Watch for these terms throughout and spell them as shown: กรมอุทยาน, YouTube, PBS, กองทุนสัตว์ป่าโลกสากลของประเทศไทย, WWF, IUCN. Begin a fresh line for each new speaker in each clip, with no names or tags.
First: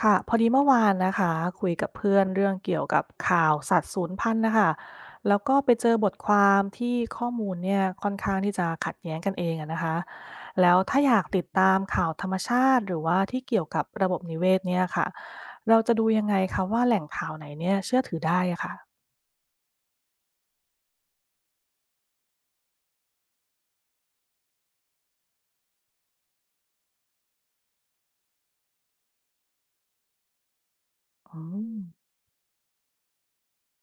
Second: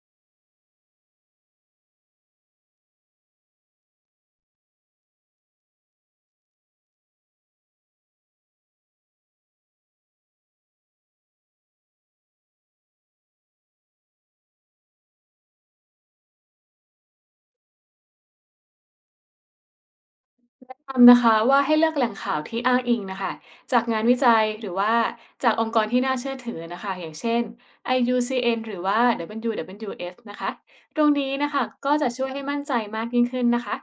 ค่ะพอดีเมื่อวานนะคะคุยกับเพื่อนเรื่องเกี่ยวกับข่าวสัตว์สูญพันธุ์นะคะแล้วก็ไปเจอบทความที่ข้อมูลเนี่ยค่อนข้างที่จะขัดแย้งกันเองอะนะคะแล้วถ้าอยากติดตามข่าวธรรมชาติหรือว่าที่เกี่ยวกับระบบนิเวศเนี่ยค่ะเราจะดูยังไงคะว่าแหล่งข่าวไหนเนี่ยเชื่อถือได้อะค่ะ
คำนะคะว่าให้เลือกแหล่งข่าวที่อ้างอิงนะคะจากงานวิจัยหรือว่าจากองค์กรที่น่าเชื่อถือนะคะอย่างเช่น IUCN หรือว่า WWF นะคะตรงนี้
อื
นะคะ
ม
ก็จะช่วยให้มั่นใจมากยิ่งขึ้นนะคะ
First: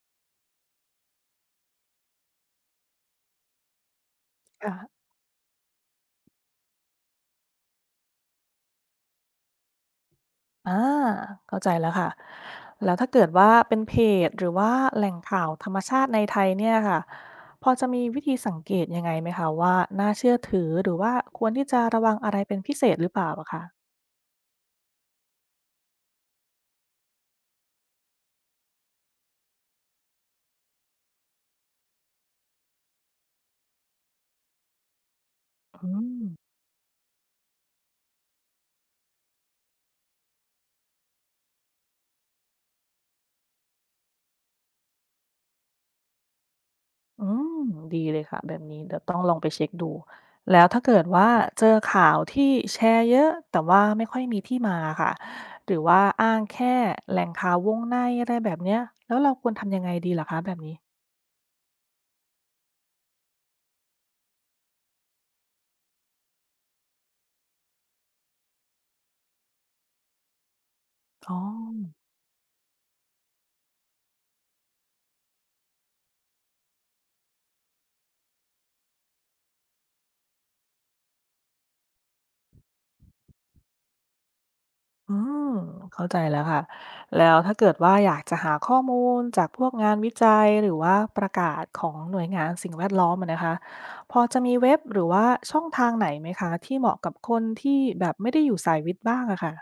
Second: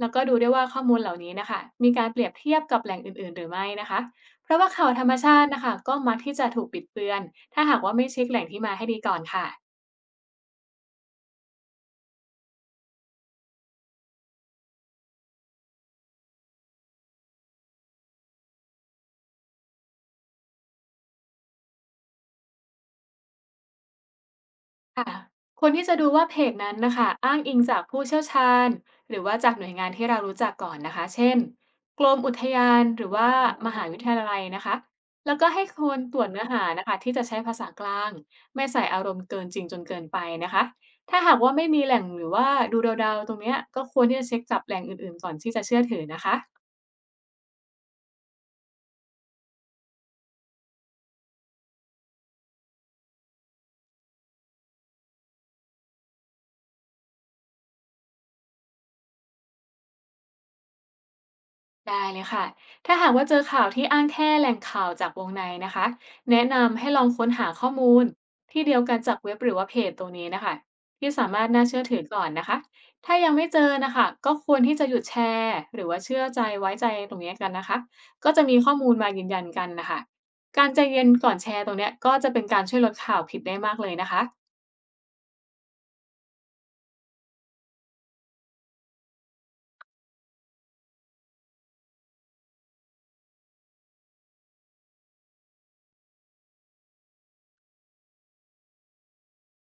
แล้วก็ดูได้วยว่าข้อมูลเหล่านี้นะคะมีการเปรียบเทียบกับแหล่งอื่นๆหรือไม่นะคะเพราะว่าข่าว
ค่ะ
ธรรมชาตินะคะก็มักที่จะถูกปิดเบือนถ้าหากว่าไม่เช็คแหล่งที่มาให้ดีก่อนค่ะ
อ่าเข้าใจแล้วค่ะแล้วถ้าเกิดว่าเป็นเพจหรือว่าแหล่งข่าวธรรมชาติในไทยเนี่ยค่ะพอจะมีวิธีสังเกตยังไงไหมคะว่าน่าเชื่อถือหรือว่าควรที่จะระวังอะไรเป็นพิเศษหรือเปล่าอะค่ะ
ค่ะควที่จะดูว่าเพจนั้นนะคะอ้างอิงจากผู้เชี่ยวชาญหรือว่าจากหน่วยงานที่เรารู้จักก่อนนะคะเช่นกรมอุทยานหรือว่ามหาวิทยาลัยนะคะแล้วก็ให้ค
อื
วรตรวจเนื้อ
ม
หานะคะที่จะใช้ภาษากลางไม่ใส่อารมณ์เกินจริงจนเกินไปนะคะถ้าหากว่าไม่มีแหล่งหรือว่าดูเดาๆตรงเนี้ยก็ควรที่จะเช็คจับแหล่งอื่นๆก่อนที่จะเชื่อถือนะคะ
อืมดีเลยค่ะแบบนี้เดี๋ยวต้องลองไปเช็กดูแล้วถ้าเกิดว่าเจอข่าวที่แชร์เยอะแต่ว่าไม่ค่อยมีที่มาค่ะหรือว่าอ้างแค่แหล่งข่าววงในอะไรแบบเนี้ยแล้วเราควรทำยังไงดีล่ะคะแบบนี้
ได้เลยค่ะถ้าหากว่าเจอข่าวที่อ้างแค่แหล่งข่าวจากวงในนะคะแนะนำให้ลองค้นหาข้อมูลที่เดียวกันจากเว็บหรือว่าเพจตรงนี้นะคะที่สา
อ๋อ
มารถน่าเชื่อถือก่อนนะคะถ้ายังไม่เจอนะคะก็ควรที่จะหยุดแชร์หรือว่าเชื่อใจไว้ใจตรงนี้กันนะคะก็จะมีข้อมูลมายืนยันกันนะคะการใจเย็นก่อนแชร์ตรงเนี้ยก็จะเป็นการช่วยลดข่าวผิดได้มากเลยนะคะ
อืมเข้าใจแล้วค่ะ แล้วถ้าเกิดว่าอยากจะหาข้อมูลจากพวกงานวิจัยหรือว่าประกาศของหน่วยงานสิ่งแวดล้อมอะนะคะพอจะมีเว็บหรือว่าช่องทางไหนไหมคะที่เหมาะกับคนที่แบบไม่ได้อยู่สายวิทย์บ้างอะค่ะ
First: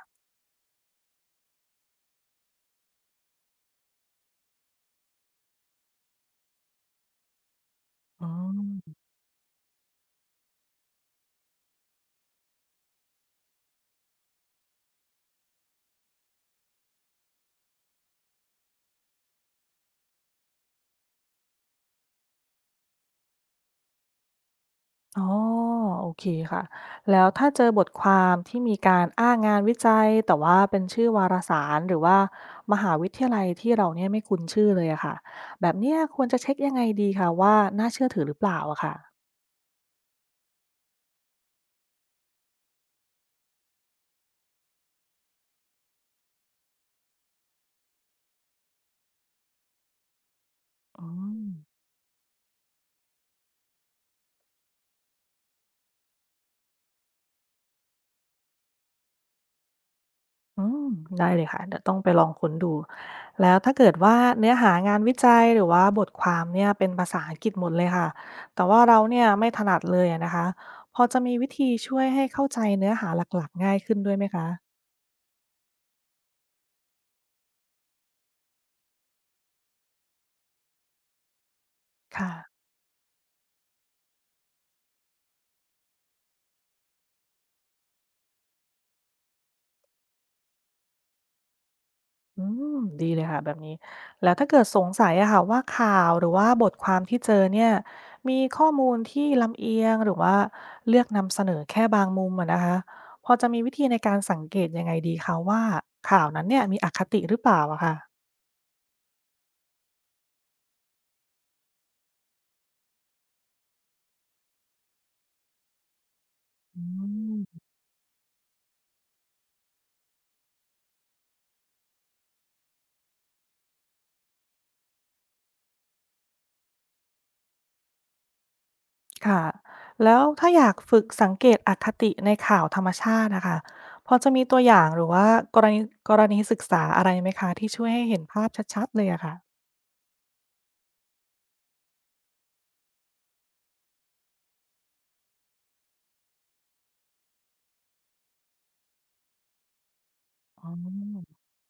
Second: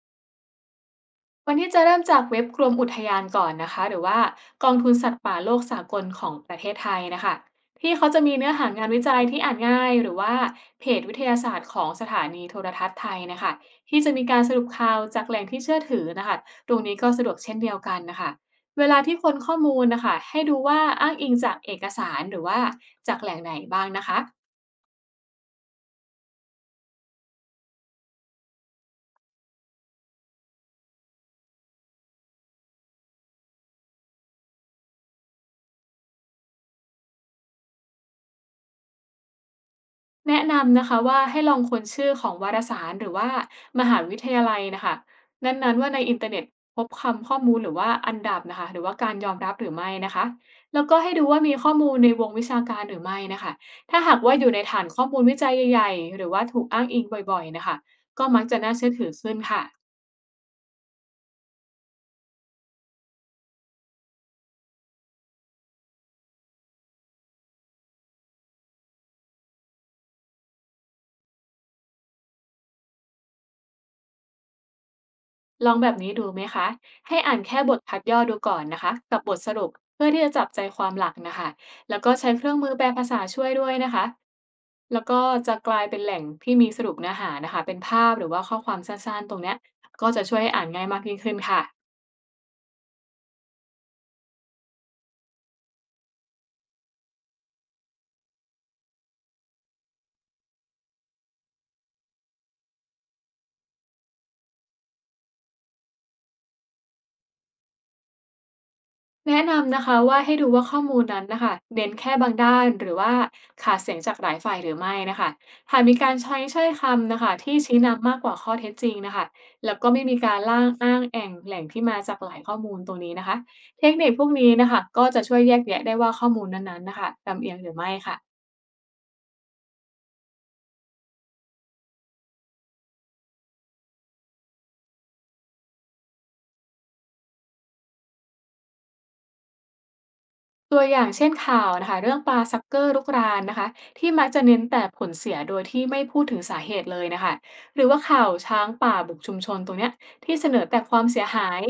วันที่จะเริ่มจากเว็บกรมอุทยานก่อนนะคะหรือว่ากองทุนสัตว์ป่าโลกสากลของประเทศไทยนะคะที่เขาจะ
อื
มีเนื้อหางาน
ม
วิจัยที่อ่านง่ายหรือว่าเพจวิทยาศาสตร์ของสถานีโทรทัศน์ไทยนะคะที่จะมีการสรุปข่าวจากแหล่งที่เชื่อถือนะคะตรงนี้ก็สะดวกเช่นเดียวกันนะคะเวลาที่คนข้อมูลนะคะให้ดูว่าอ้างอิงจากเอกสารหรือว่าจากแหล่งไหนบ้างนะคะ
อ๋อโอเคค่ะแล้วถ้าเจอบทความที่มีการอ้างงานวิจัยแต่ว่าเป็นชื่อวารสารหรือว่ามหาวิทยาลัยที่เราเนี่ยไม่คุ้นชื่อเลยอะค่ะแบบเนี้ยควรจะเช็คยังไงดีคะว่าน่าเชื่อถือหรือเปล่าอะค่ะ
แนะนำนะคะว่าให้ลองค้นชื่อของวารสารหรือว่ามหาวิทยาลัยนะคะนั้นๆว่าในอินเทอร์เน็ตพบคำข้อมูลหรือว่าอันดับนะคะหรือว่าการยอมรับหรือไม่นะคะแล้วก็
อื
ให้ดู
ม
ว่ามีข้อมูลในวงวิชาการหรือไม่นะคะถ้าหากว่าอยู่ในฐานข้อมูลวิจัยใหญ่ๆหรือว่าถูกอ้างอิงบ่อยๆนะคะก็มักจะน่าเชื่อถือขึ้นค่ะ
อืมได้เลยค่ะเดี๋ยวต้องไปลองค้นดู แล้วถ้าเกิดว่าเนื้อหางานวิจัยหรือว่าบทความเนี่ยเป็นภาษาอังกฤษหมดเลยค่ะ แต่ว่าเราเนี่ยไม่ถนัดเลยอะนะคะ พอจะมีวิธีช่วยให้เข้าใจเนื้อหาหลักๆง่ายขึ้นด้วยไหมคะ
ลองแบบนี้ดูไหมคะ ให้อ่านแค่บทพัดย่อดูก่อนนะคะกับบทสรุปเพื่อที่จะจับใจความหลักนะคะ แล้วก็ใช้
ค่ะ
เครื่องมือแปลภาษาช่วยด้วยนะคะ แล้วก็จะกลายเป็นแหล่งที่มีสรุปเนื้อหานะคะเป็นภาพหรือว่าข้อความสั้นๆตรงเนี้ยก็จะช่วยให้อ่านง่ายมากยิ่งขึ้นค่ะ
อืมดีเลยค่ะแบบนี้แล้วถ้าเกิดสงสัยอะค่ะว่าข่าวหรือว่าบทความที่เจอเนี่ยมีข้อมูลที่ลำเอียงหรือว่าเลือกนำเสนอแค่บางมุมอะนะคะพอจะมีวิธีในการสังเกตยังไงดีคะว่าข่าวนั้นเนี่ยมีอคติหรือเปล่าอะค่ะ
แนะนำนะคะว่าให้ดูว่าข้อมูลนั้นนะคะเน้นแค่บางด้านหรือว่าขาดเสียงจากหลายฝ่ายหรือไม่นะคะหากมีการใช้ช้อย
อื
คำนะคะที่
ม
ชี้นำมากกว่าข้อเท็จจริงนะคะแล้วก็ไม่มีการล่างอ้างแอ่งแหล่งที่มาจากหลายข้อมูลตรงนี้นะคะเทคนิคพวกนี้นะคะก็จะช่วยแยกแยะได้ว่าข้อมูลนั้นๆนะคะลำเอียงหรือไม่ค่ะ
ค่ะแล้วถ้าอยากฝึกสังเกตอคติในข่าวธรรมชาตินะคะพอจะมีตัวอย่างหรือว่ากรณีกรณีศึกษาอะไรไหมคะที่ช่วยให้เห็นภาพชัดๆเลยอะค่ะ
ตัวอย่างเช่นข่าวนะคะเรื่องปลาซักเกอร์รุกรานนะคะที่มักจะเน้นแต่ผลเสียโดยที่ไม่พูดถึงสาเหตุเลยนะคะหรือว่าข่าวช้างป่าบุกชุมชนตรงเนี้ยที่เสนอ
อ๋
แต่ความเสีย
อ
หาย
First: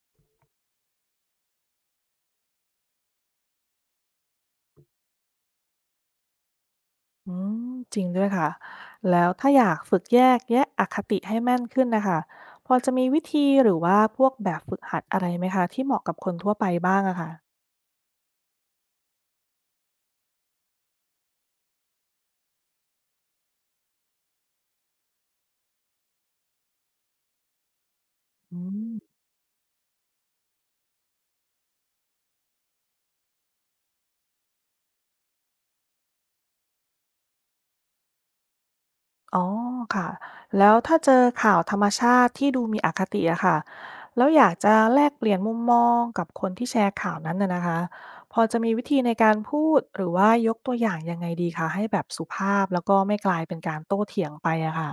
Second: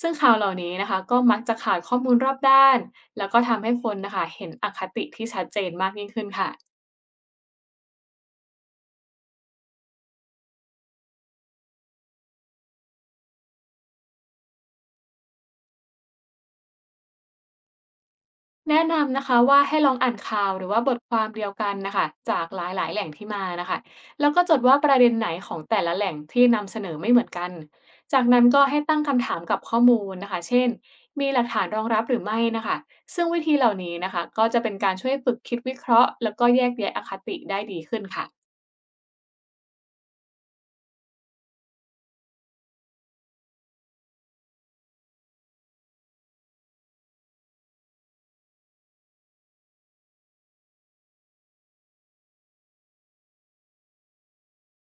ซึ่งข่าวเหล่านี้นะคะก็มักจะขาดข้อมูลรอบด้านแล้วก็ทำให้คนนะคะเห็นอคติที่ชัดเจนมากยิ่งขึ้นค่ะ
อืมจริงด้วยค่ะแล้วถ้าอยากฝึกแยกแยะอคติให้แม่นขึ้นนะคะพอจะมีวิธีหรือว่าพวกแบบฝึกหัดอะไรไหมคะที่เหมาะกับคนทั่วไปบ้างอะค่ะ
แนะนำนะคะว่าให้ลองอ่านข่าวหรือว่าบทความเดียวกันนะคะจากหลายๆแหล่งที่มานะคะแล้วก็จดว่าประเด็นไหนของแต่ละแหล่งที่นำเสนอไม่เหมือนกันจากนั้น
อื
ก็ให้ตั้
ม
งคำถามกับข้อมูลนะคะเช่นมีหลักฐานรองรับหรือไม่นะคะซึ่งวิธีเหล่านี้นะคะก็จะเป็นการช่วยฝึกคิดวิเคราะห์แล้วก็แยกแยะอคติได้ดีขึ้นค่ะ
อ๋อค่ะแล้วถ้าเจอข่าวธรรมชาติที่ดูมีอคติอะค่ะแล้วอยากจะแลกเปลี่ยนมุมมองกับคนที่แชร์ข่าวนั้นน่ะนะคะพอจะมีวิธีในการพูดหรือว่ายกตัวอย่างยังไงดีคะให้แบบสุภาพแล้วก็ไม่กลายเป็นการโต้เถียงไปอะค่ะ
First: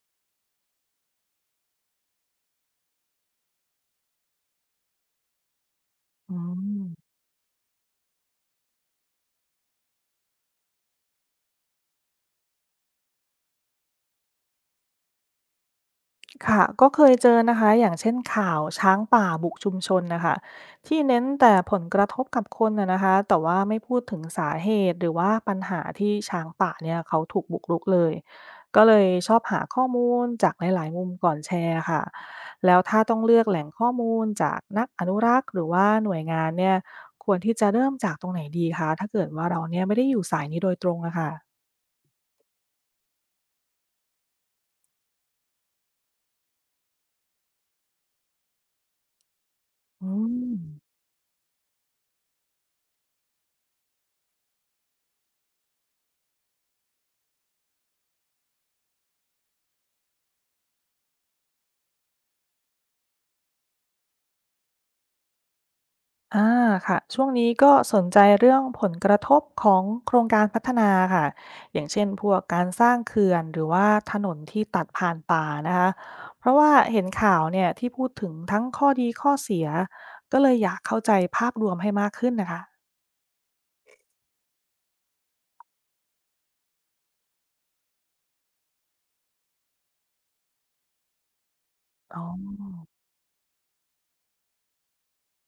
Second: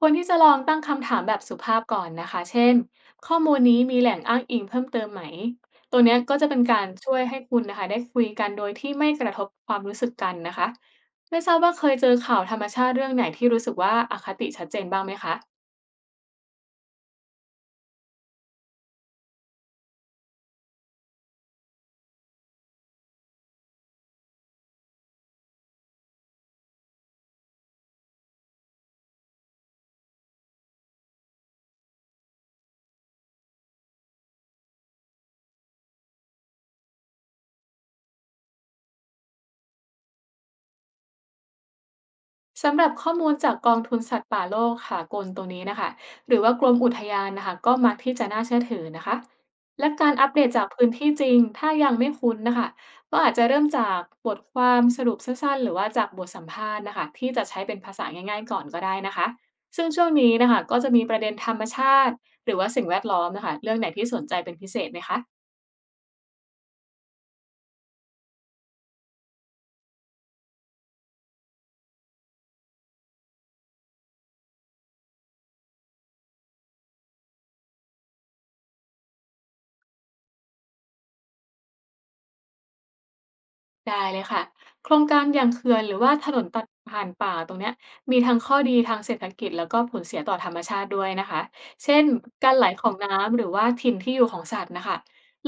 ควรที่จะลองตั้งคำถามแบบสุภาพก่อนนะคะเช่นข้อมูลนี้มีแหล่งอ้างอิงเพิ่มเติมไหมตัวเนี้ย
อื
ก็จะเป็นการช่
ม
วยให้คุณนะคะได้คุยกันโดยที่ไม่กระทบความรู้สึกกันนะคะไม่ทราบว่าเคยเจอข่าวธรรมชาติเรื่องไหนที่รู้สึกว่าอคติชัดเจนบ้างไหมคะ
ค่ะก็เคยเจอนะคะอย่างเช่นข่าวช้างป่าบุกชุมชนนะคะที่เน้นแต่ผลกระทบกับคนนะนะคะแต่ว่าไม่พูดถึงสาเหตุหรือว่าปัญหาที่ช้างป่าเนี่ยเขาถูกบุกรุกเลยก็เลยชอบหาข้อมูลจากหลายๆมุมก่อนแชร์ค่ะแล้วถ้าต้องเลือกแหล่งข้อมูลจากนักอนุรักษ์หรือว่าหน่วยงานเนี่ยควรที่จะเริ่มจากตรงไหนดีคะถ้าเกิดว่าเราเนี่ยไม่ได้อยู่สายนี้โดยตรงอะค่ะ
สำหรับข้อมูลจากกองทุนสัตว์ป่าโลกค่ะกลตัวนี้นะคะหรือว่ากรมอุทยานนะคะก็มักที่จะน่าเชื่อถือนะคะและ
อื
การอัป
ม
เดตจากพื้นที่จริงถ้ายังไม่คุ้นนะคะก็อาจจะเริ่มจากบทความสรุปสั้นๆหรือว่าจากบทสัมภาษณ์นะคะที่จะใช้เป็นภาษาง่ายๆก่อนก็ได้นะคะซึ่งช่วงนี้นะคะก็จะมีประเด็นธรรมชาติหรือว่าสิ่งแวดล้อมนะคะเรื่องไหนที่สนใจเป็นพิเศษไหมคะ
อาค่ะช่วงนี้ก็สนใจเรื่องผลกระทบของโครงการพัฒนาค่ะอย่างเช่นพวกการสร้างเขื่อนหรือว่าถนนที่ตัดผ่านป่านะคะเพราะว่าเห็นข่าวเนี่ยที่พูดถึงทั้งข้อดีข้อเสียก็เลยอยากเข้าใจภาพรวมให้มากขึ้นนะคะ
ได้เลยค่ะโครงการอย่างเขื่อนหรือว่าถนนตัดผ่านป่าตรงเนี้ยมีทั้งข้อดีทางเศรษฐกิจแล้วก็ผลเสียต่อธรรมชาติด้วยนะคะเช่น
อ๋
การไหล
อ
ของน้ำหรือว่าถิ่นที่อยู่ของสัตว์นะคะ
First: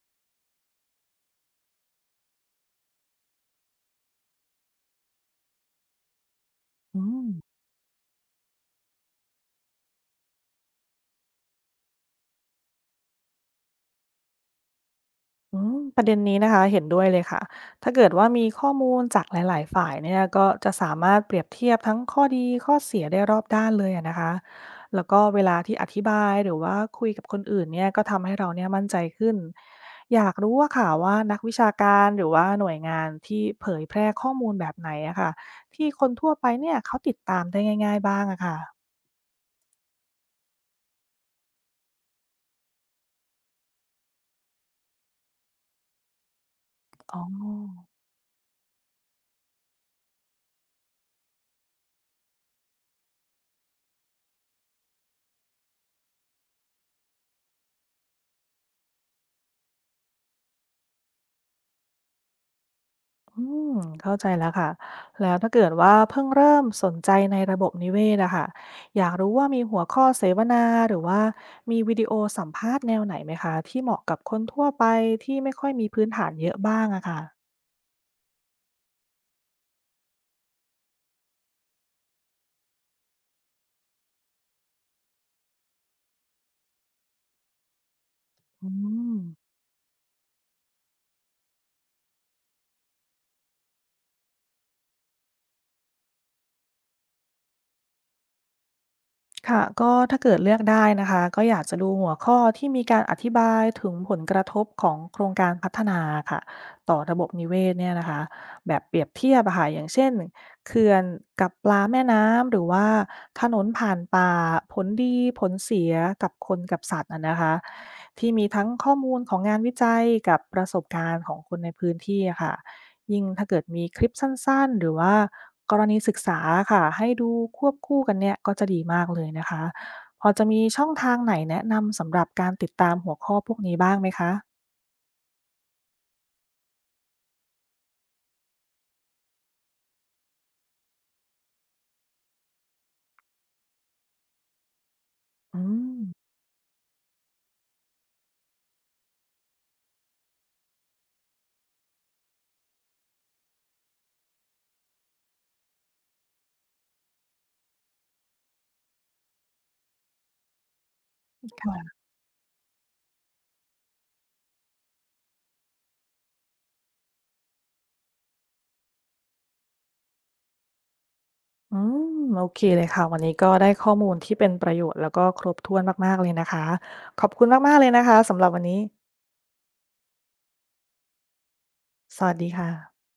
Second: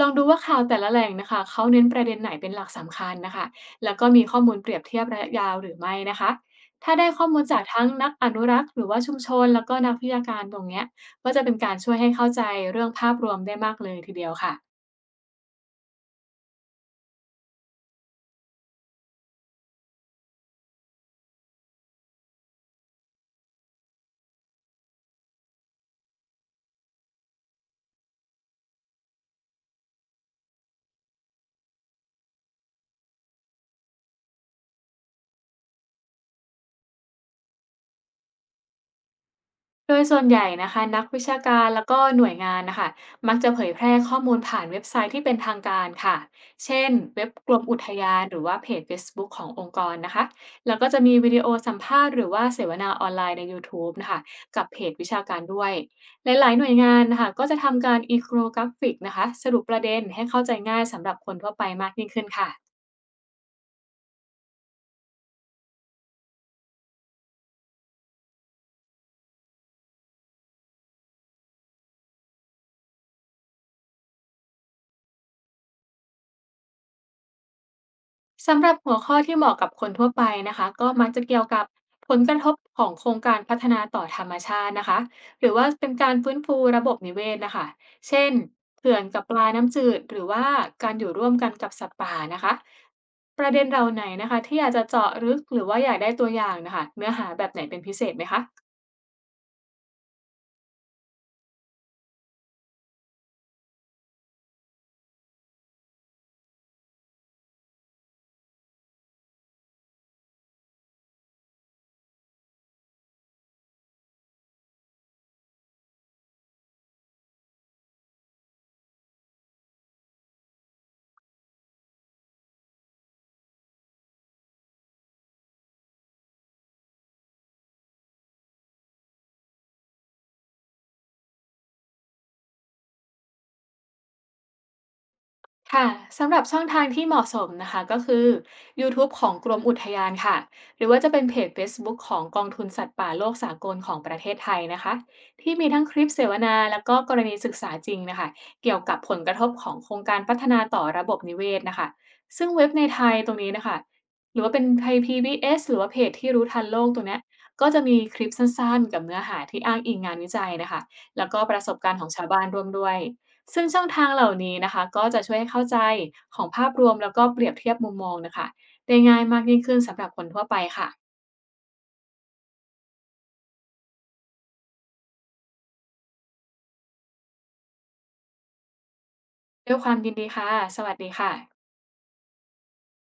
ลองดูว่าข่าวแต่ละแหล่งนะคะเขาเน้นประเด็นไหนเป็นหลักสำคัญนะคะแล้วก็มีข้อมูลเปรียบเทียบระยะยาวหรือไม่นะคะถ้า
อื
ได้ข้
ม
อมูลจากทั้งนักอนุรักษ์หรือว่าชุมชนแล้วก็นักวิชาการตรงเนี้ยก็จะเป็นการช่วยให้เข้าใจเรื่องภาพรวมได้มากเลยทีเดียวค่ะ
อืมประเด็นนี้นะคะเห็นด้วยเลยค่ะ ถ้าเกิดว่ามีข้อมูลจากหลายๆฝ่ายเนี่ยก็จะสามารถเปรียบเทียบทั้งข้อดีข้อเสียได้รอบด้านเลยอะนะคะแล้วก็เวลาที่อธิบายหรือว่าคุยกับคนอื่นเนี่ยก็ทำให้เราเนี่ยมั่นใจขึ้นอยากรู้ว่าค่ะว่านักวิชาการหรือว่าหน่วยงานที่เผยแพร่ข้อมูลแบบไหนอะค่ะที่คนทั่วไปเนี่ยเขาติดตามได้ง่ายๆบ้างอะค่ะ
โดยส่วนใหญ่นะคะนักวิชาการแล้วก็หน่วยงานนะคะมักจะเผยแพร่ข้อมูลผ่านเว็บไซต์ที่เป็นทางการค่ะเช่น
อ๋อ
เว็บกรมอุทยานหรือว่าเพจเฟซบุ๊กขององค์กรนะคะแล้วก็จะมีวิดีโอสัมภาษณ์หรือว่าเสวนาออนไลน์ใน YouTube นะคะกับเพจวิชาการด้วยหลายๆหน่วยงานนะคะก็จะทำการอีโครกราฟิกนะคะสรุปประเด็นให้เข้าใจง่ายสำหรับคนทั่วไปมากยิ่งขึ้นค่ะ
อืมเข้าใจแล้วค่ะ แล้วถ้าเกิดว่าเพิ่งเริ่มสนใจในระบบนิเวศอะค่ะอยากรู้ว่ามีหัวข้อเสวนาหรือว่ามีวิดีโอสัมภาษณ์แนวไหนไหมคะที่เหมาะกับคนทั่วไปที่ไม่ค่อยมีพื้นฐานเยอะบ้างอะค่ะ
สำหรับหัวข้อที่เหมาะกับคนทั่วไปนะคะก็มักจะเกี่ยวกับผลกระทบของโครงการพัฒนาต่อธรรมชาตินะคะหรือว่าเป็นการฟื้นฟูระบบนิเวศนะคะเช่น
อื
เขื่อน
ม
กับปลาน้ำจืดหรือว่าการอยู่ร่วมกันกับสัตว์ป่านะคะประเด็นเราไหนนะคะที่อยากจะเจาะลึกหรือว่าอยากได้ตัวอย่างนะคะเนื้อหาแบบไหนเป็นพิเศษไหมคะ
ค่ะก็ถ้าเกิดเลือกได้นะคะก็อยากจะดูหัวข้อที่มีการอธิบายถึงผลกระทบของโครงการพัฒนาค่ะต่อระบบนิเวศเนี่ยนะคะแบบเปรียบเทียบอะค่ะอย่างเช่นเขื่อนกับปลาแม่น้ำหรือว่าถนนผ่านป่าผลดีผลเสียกับคนกับสัตว์อะนะคะที่มีทั้งข้อมูลของงานวิจัยกับประสบการณ์ของคนในพื้นที่อะค่ะ ยิ่งถ้าเกิดมีคลิปสั้นๆหรือว่ากรณีศึกษาค่ะให้ดูควบคู่กันเนี่ยก็จะดีมากเลยนะคะพอจะมีช่องทางไหนแนะนำสำหรับการติดตามหัวข้อพวกนี้บ้างไหมคะ
ค่ะสำหรับช่องทางที่เหมาะสมนะคะก็คือ YouTube ของกรมอุทยานค่ะหรือว่าจะเป็นเพจ Facebook ของกองทุนสัตว์ป่าโลกสากลของประเทศไทยนะคะที่
อื
มีทั้งค
ม
ลิปเสวนาแล้วก็กรณีศึกษาจริงนะคะเกี่ยวกับผลกระทบของโครงการพัฒนาต่อระบบนิเวศนะคะซึ่งเว็บในไทยตรงนี้นะคะหรือว่าเป็นไทย PBS หรือว่าเพจที่รู้ทันโลกตรงเนี้ยก็จะมีคลิปสั้นๆกับเนื้อหาที่อ้างอิงงานวิจัยนะคะแล้วก็ประสบการณ์ของชาวบ้านร่วมด้วย ซึ่งช่องทางเหล่านี้นะคะก็จะช่วยให้เข้าใจของภาพรวมแล้วก็เปรียบเทียบมุมมองนะคะได้ง่ายมากยิ่งขึ้นสำหรับคนทั่วไปค่ะ
อืมโอเคเลยค่ะวันนี้ก็ได้ข้อมูลที่เป็นประโยชน์แล้วก็ครบถ้วนมากๆเลยนะคะขอบคุณมากๆเลยนะคะสำหรับวันนี้
ด้วยความยินดีค่ะ สวัสดีค่ะ
สวัสดีค่ะ